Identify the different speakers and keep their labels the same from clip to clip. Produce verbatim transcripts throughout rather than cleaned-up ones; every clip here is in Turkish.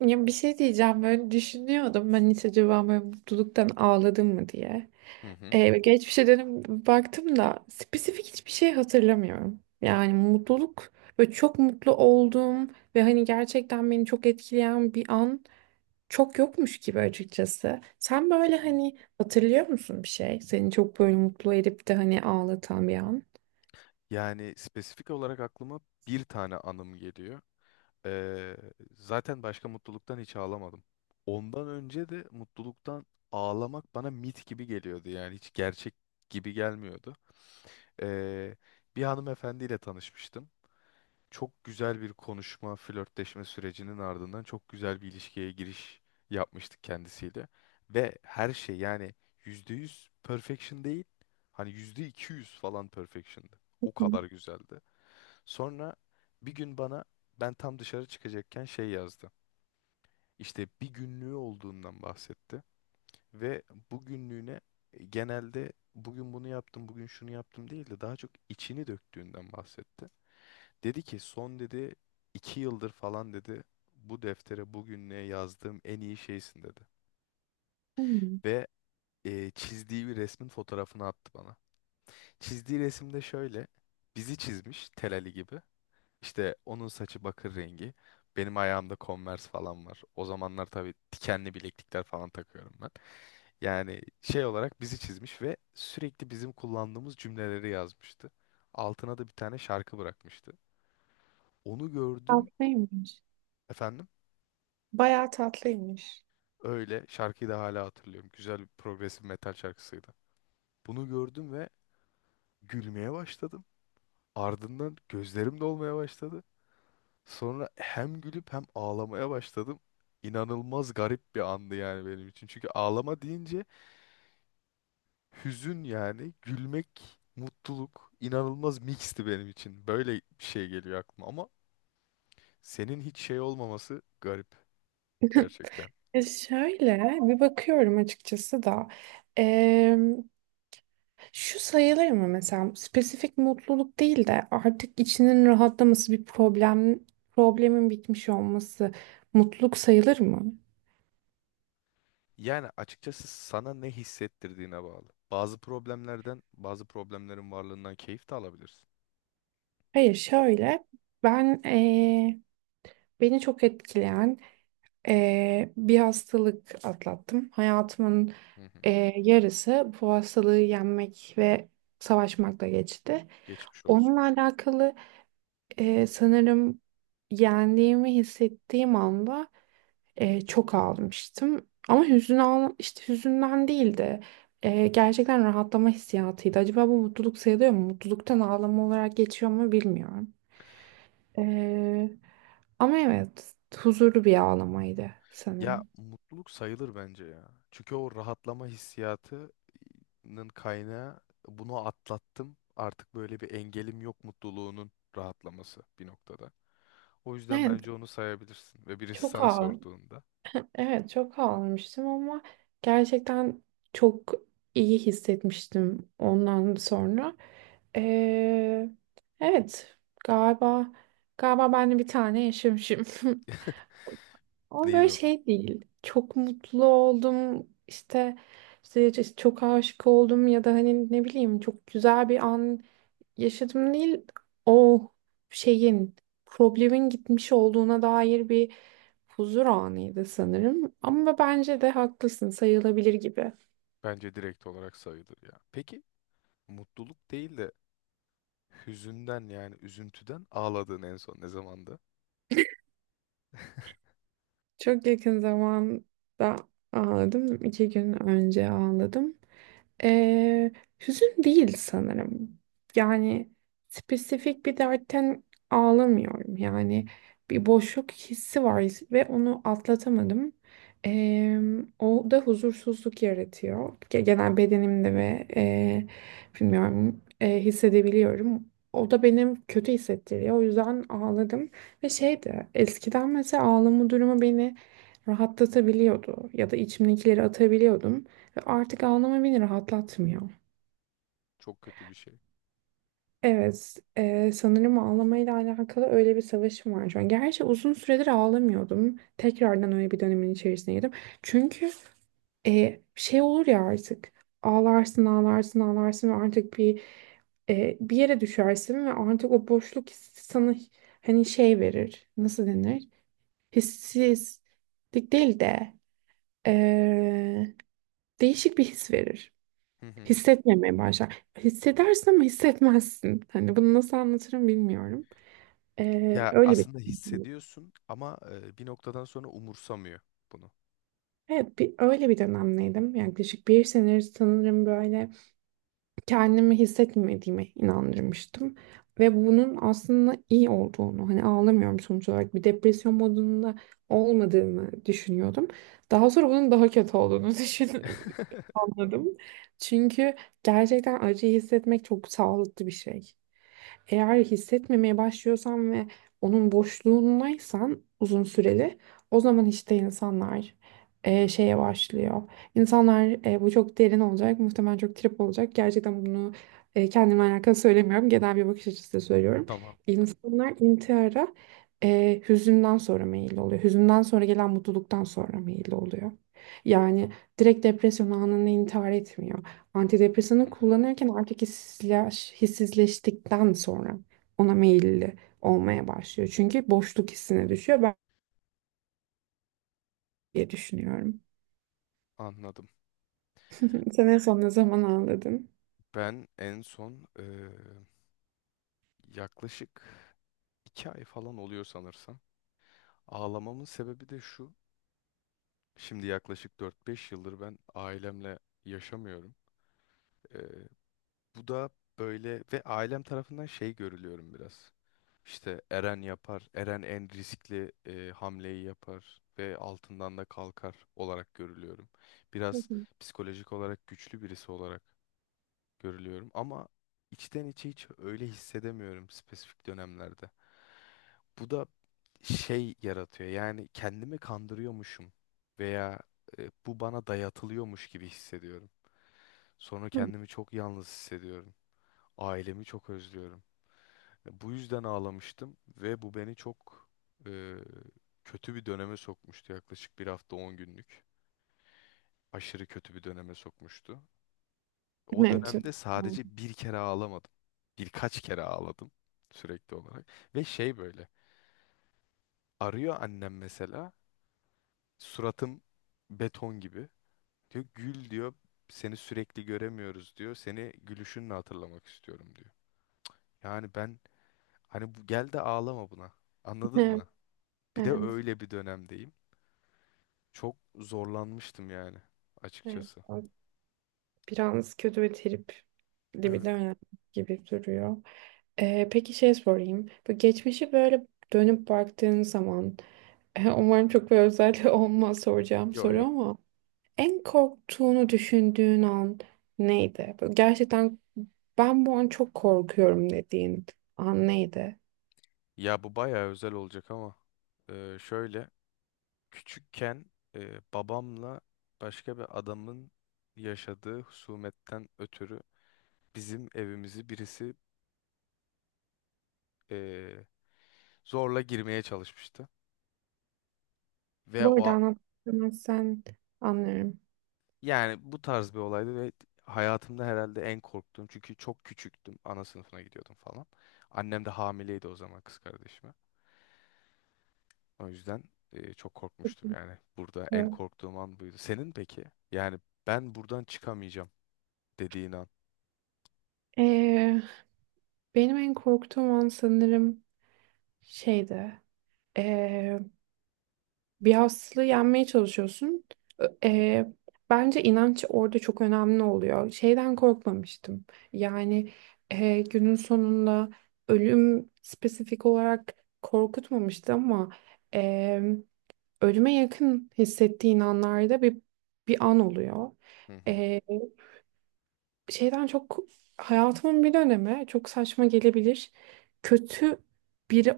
Speaker 1: Ya bir şey diyeceğim böyle düşünüyordum ben hiç acaba böyle mutluluktan ağladım mı diye.
Speaker 2: Hı hı.
Speaker 1: Ee, geçmişe dönüp baktım da spesifik hiçbir şey hatırlamıyorum. Yani mutluluk ve çok mutlu olduğum ve hani gerçekten beni çok etkileyen bir an çok yokmuş gibi açıkçası. Sen böyle
Speaker 2: Hmm.
Speaker 1: hani hatırlıyor musun bir şey? Seni çok böyle mutlu edip de hani ağlatan bir an?
Speaker 2: Yani spesifik olarak aklıma bir tane anım geliyor. Ee, Zaten başka mutluluktan hiç ağlamadım. Ondan önce de mutluluktan ağlamak bana mit gibi geliyordu. Yani hiç gerçek gibi gelmiyordu. Ee, Bir hanımefendiyle tanışmıştım. Çok güzel bir konuşma, flörtleşme sürecinin ardından çok güzel bir ilişkiye giriş yapmıştık kendisiyle. Ve her şey yani yüzde yüz perfection değil, hani yüzde iki yüz falan perfection'dı. O
Speaker 1: Hı,
Speaker 2: kadar güzeldi. Sonra bir gün bana ben tam dışarı çıkacakken şey yazdı. İşte bir günlüğü olduğundan bahsetti. Ve bu günlüğüne e, genelde bugün bunu yaptım, bugün şunu yaptım değil de daha çok içini döktüğünden bahsetti. Dedi ki son dedi iki yıldır falan dedi bu deftere bugünlüğe yazdığım en iyi şeysin dedi.
Speaker 1: hmm,
Speaker 2: Ve e, çizdiği bir resmin fotoğrafını attı bana. Çizdiği resimde şöyle bizi çizmiş Tel Ali gibi. İşte onun saçı bakır rengi. Benim ayağımda Converse falan var. O zamanlar tabii dikenli bileklikler falan takıyorum ben. Yani şey olarak bizi çizmiş ve sürekli bizim kullandığımız cümleleri yazmıştı. Altına da bir tane şarkı bırakmıştı. Onu gördüm
Speaker 1: tatlıymış.
Speaker 2: efendim.
Speaker 1: Bayağı tatlıymış.
Speaker 2: Öyle. Şarkıyı da hala hatırlıyorum. Güzel bir progresif metal şarkısıydı. Bunu gördüm ve gülmeye başladım. Ardından gözlerim dolmaya başladı. Sonra hem gülüp hem ağlamaya başladım. İnanılmaz garip bir andı yani benim için. Çünkü ağlama deyince hüzün yani, gülmek, mutluluk inanılmaz mixti benim için. Böyle bir şey geliyor aklıma ama senin hiç şey olmaması garip gerçekten.
Speaker 1: E şöyle bir bakıyorum açıkçası da. Şu sayılır mı mesela spesifik mutluluk değil de artık içinin rahatlaması bir problem problemin bitmiş olması mutluluk sayılır mı?
Speaker 2: Yani açıkçası sana ne hissettirdiğine bağlı. Bazı problemlerden, bazı problemlerin varlığından keyif de alabilirsin.
Speaker 1: Hayır şöyle ben eee, beni çok etkileyen eee, bir hastalık atlattım. Hayatımın
Speaker 2: Hı hı.
Speaker 1: eee, yarısı bu hastalığı yenmek ve savaşmakla geçti.
Speaker 2: Geçmiş olsun.
Speaker 1: Onunla alakalı eee, sanırım yendiğimi hissettiğim anda E, çok ağlamıştım. Ama hüzün ağla işte hüzünden değil de e, gerçekten rahatlama hissiyatıydı. Acaba bu mutluluk sayılıyor mu? Mutluluktan ağlama olarak geçiyor mu bilmiyorum. E, Ama evet huzurlu bir ağlamaydı
Speaker 2: Ya
Speaker 1: sanırım.
Speaker 2: mutluluk sayılır bence ya. Çünkü o rahatlama hissiyatının kaynağı bunu atlattım. Artık böyle bir engelim yok mutluluğunun rahatlaması bir noktada. O yüzden
Speaker 1: Evet
Speaker 2: bence onu sayabilirsin. Ve birisi
Speaker 1: çok
Speaker 2: sana
Speaker 1: ağladım.
Speaker 2: sorduğunda
Speaker 1: Evet çok ağlamıştım ama gerçekten çok iyi hissetmiştim ondan sonra. E, evet galiba galiba ben de bir tane yaşamışım. Ama böyle
Speaker 2: neydi o?
Speaker 1: şey değil. Çok mutlu oldum. İşte işte çok aşık oldum ya da hani ne bileyim çok güzel bir an yaşadım değil o şeyin problemin gitmiş olduğuna dair bir huzur anıydı sanırım. Ama bence de haklısın sayılabilir gibi.
Speaker 2: Bence direkt olarak sayılır ya. Peki mutluluk değil de hüzünden yani üzüntüden ağladığın en son ne zamandı?
Speaker 1: Çok yakın zamanda ağladım. İki gün önce ağladım. Ee, Hüzün değil sanırım. Yani spesifik bir dertten ağlamıyorum. Yani bir boşluk hissi var ve onu atlatamadım. Ee, O da huzursuzluk yaratıyor. Ge- Genel bedenimde ve e, bilmiyorum e, hissedebiliyorum. O da benim kötü hissettiriyor. O yüzden ağladım. Ve şeydi eskiden mesela ağlama durumu beni rahatlatabiliyordu. Ya da içimdekileri atabiliyordum. Ve artık ağlama beni rahatlatmıyor.
Speaker 2: Çok kötü bir şey.
Speaker 1: Evet, e, sanırım ağlamayla alakalı öyle bir savaşım var şu an. Gerçi uzun süredir ağlamıyordum. Tekrardan öyle bir dönemin içerisine girdim. Çünkü e, şey olur ya artık ağlarsın ağlarsın ağlarsın ve artık bir e, bir yere düşersin ve artık o boşluk hissi sana hani şey verir nasıl denir hissizlik değil de e, değişik bir his verir.
Speaker 2: Hı hı.
Speaker 1: Hissetmemeye başlar. Hissedersin ama hissetmezsin. Hani bunu nasıl anlatırım bilmiyorum. Ee,
Speaker 2: Ya
Speaker 1: öyle bir
Speaker 2: aslında hissediyorsun ama e, bir noktadan sonra umursamıyor bunu.
Speaker 1: Evet bir öyle bir dönemdeydim. Yani yaklaşık bir senedir sanırım böyle kendimi hissetmediğime inandırmıştım. Ve bunun aslında iyi olduğunu, hani ağlamıyorum sonuç olarak bir depresyon modunda olmadığımı düşünüyordum. Daha sonra bunun daha kötü olduğunu düşün anladım. Çünkü gerçekten acıyı hissetmek çok sağlıklı bir şey. Eğer hissetmemeye başlıyorsan ve onun boşluğundaysan uzun süreli, o zaman işte insanlar eee, şeye başlıyor. İnsanlar e, bu çok derin olacak, muhtemelen çok trip olacak. Gerçekten bunu e, kendimle alakalı söylemiyorum. Genel bir bakış açısıyla söylüyorum.
Speaker 2: Tamam.
Speaker 1: İnsanlar intihara e, hüzünden sonra meyilli oluyor. Hüzünden sonra gelen mutluluktan sonra meyilli oluyor. Yani direkt depresyon anında intihar etmiyor.
Speaker 2: Hı
Speaker 1: Antidepresanı
Speaker 2: hı.
Speaker 1: kullanırken artık hissizleş, hissizleştikten sonra ona meyilli olmaya başlıyor. Çünkü boşluk hissine düşüyor ben diye düşünüyorum.
Speaker 2: Anladım.
Speaker 1: Sen en son ne zaman ağladın?
Speaker 2: Ben en son e, yaklaşık iki ay falan oluyor sanırsam. Ağlamamın sebebi de şu. Şimdi yaklaşık dört beş yıldır ben ailemle yaşamıyorum. E, Bu da böyle ve ailem tarafından şey görülüyorum biraz. İşte Eren yapar. Eren en riskli e, hamleyi yapar ve altından da kalkar olarak görülüyorum.
Speaker 1: Hı
Speaker 2: Biraz psikolojik olarak güçlü birisi olarak görülüyorum ama içten içe hiç öyle hissedemiyorum spesifik dönemlerde. Bu da şey yaratıyor. Yani kendimi kandırıyormuşum veya e, bu bana dayatılıyormuş gibi hissediyorum. Sonra
Speaker 1: hı.
Speaker 2: kendimi çok yalnız hissediyorum. Ailemi çok özlüyorum. Bu yüzden ağlamıştım ve bu beni çok e, kötü bir döneme sokmuştu. Yaklaşık bir hafta on günlük. Aşırı kötü bir döneme sokmuştu. O
Speaker 1: Evet.
Speaker 2: dönemde sadece bir kere ağlamadım. Birkaç kere ağladım sürekli olarak. Ve şey böyle arıyor annem mesela suratım beton gibi. Diyor gül diyor seni sürekli göremiyoruz diyor. Seni gülüşünle hatırlamak istiyorum diyor. Yani ben hani bu, gel de ağlama buna anladın
Speaker 1: Evet.
Speaker 2: mı? Bir de
Speaker 1: Evet.
Speaker 2: öyle bir dönemdeyim. Çok zorlanmıştım yani
Speaker 1: Evet.
Speaker 2: açıkçası.
Speaker 1: O biraz kötü ve tripli bir
Speaker 2: Evet.
Speaker 1: dönem gibi duruyor. Ee, peki şey sorayım. Bu geçmişi böyle dönüp baktığın zaman umarım çok bir özel olmaz soracağım
Speaker 2: Yo
Speaker 1: soru
Speaker 2: yo.
Speaker 1: ama en korktuğunu düşündüğün an neydi? Böyle gerçekten ben bu an çok korkuyorum dediğin an neydi?
Speaker 2: Ya bu bayağı özel olacak ama e, şöyle küçükken e, babamla başka bir adamın yaşadığı husumetten ötürü bizim evimizi birisi e, zorla girmeye çalışmıştı. Ve
Speaker 1: Bu
Speaker 2: o
Speaker 1: arada
Speaker 2: a-
Speaker 1: anlatmazsan anlarım.
Speaker 2: Yani bu tarz bir olaydı ve hayatımda herhalde en korktuğum çünkü çok küçüktüm. Ana sınıfına gidiyordum falan. Annem de hamileydi o zaman kız kardeşim. O yüzden e, çok korkmuştum yani. Burada en
Speaker 1: Evet.
Speaker 2: korktuğum an buydu. Senin peki? Yani ben buradan çıkamayacağım dediğin an.
Speaker 1: Ee, Benim en korktuğum an sanırım şeydi. Ee, Bir hastalığı yenmeye çalışıyorsun. Ö-
Speaker 2: Hı hı,
Speaker 1: e, Bence inanç orada çok önemli oluyor. Şeyden korkmamıştım. Yani e, günün sonunda ölüm spesifik olarak korkutmamıştı ama e, ölüme yakın hissettiğin anlarda bir bir an oluyor.
Speaker 2: hı hı,
Speaker 1: E, Şeyden çok hayatımın bir dönemi çok saçma gelebilir. Kötü biri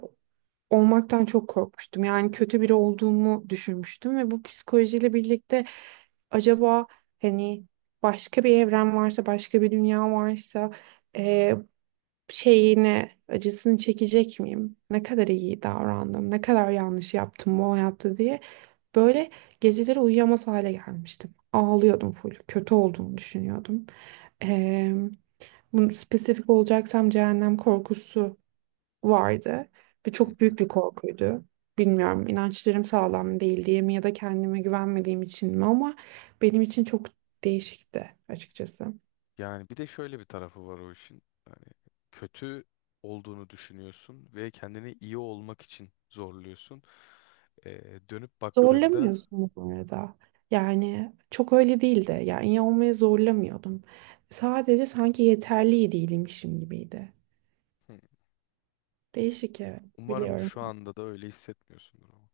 Speaker 1: olmaktan çok korkmuştum. Yani kötü biri olduğumu düşünmüştüm ve bu psikolojiyle birlikte acaba hani başka bir evren varsa, başka bir dünya varsa e, şeyini, acısını çekecek miyim? Ne kadar iyi davrandım, ne kadar yanlış yaptım bu hayatta diye böyle geceleri uyuyamaz hale gelmiştim. Ağlıyordum full, kötü olduğumu düşünüyordum. E, Bunu spesifik olacaksam cehennem korkusu vardı ve
Speaker 2: hı
Speaker 1: çok
Speaker 2: hı.
Speaker 1: büyük bir korkuydu. Bilmiyorum inançlarım sağlam değil diye mi ya da kendime güvenmediğim için mi ama benim için çok değişikti açıkçası.
Speaker 2: Yani bir de şöyle bir tarafı var o işin. Hani kötü olduğunu düşünüyorsun ve kendini iyi olmak için zorluyorsun. Ee, dönüp baktığında...
Speaker 1: Zorlamıyorsun bu arada. Yani çok öyle değildi. Yani iyi olmaya zorlamıyordum. Sadece sanki yeterli değilmişim gibiydi.
Speaker 2: Hı.
Speaker 1: Değişik, evet,
Speaker 2: Umarım
Speaker 1: biliyorum.
Speaker 2: şu anda da öyle hissetmiyorsundur ama.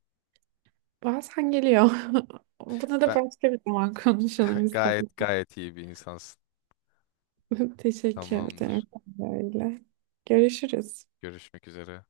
Speaker 1: Bazen geliyor. Buna da
Speaker 2: Ben
Speaker 1: başka bir zaman konuşalım istedim.
Speaker 2: gayet gayet iyi bir insansın.
Speaker 1: Teşekkür
Speaker 2: Tamamdır.
Speaker 1: ederim. Öyle. Görüşürüz.
Speaker 2: Görüşmek üzere.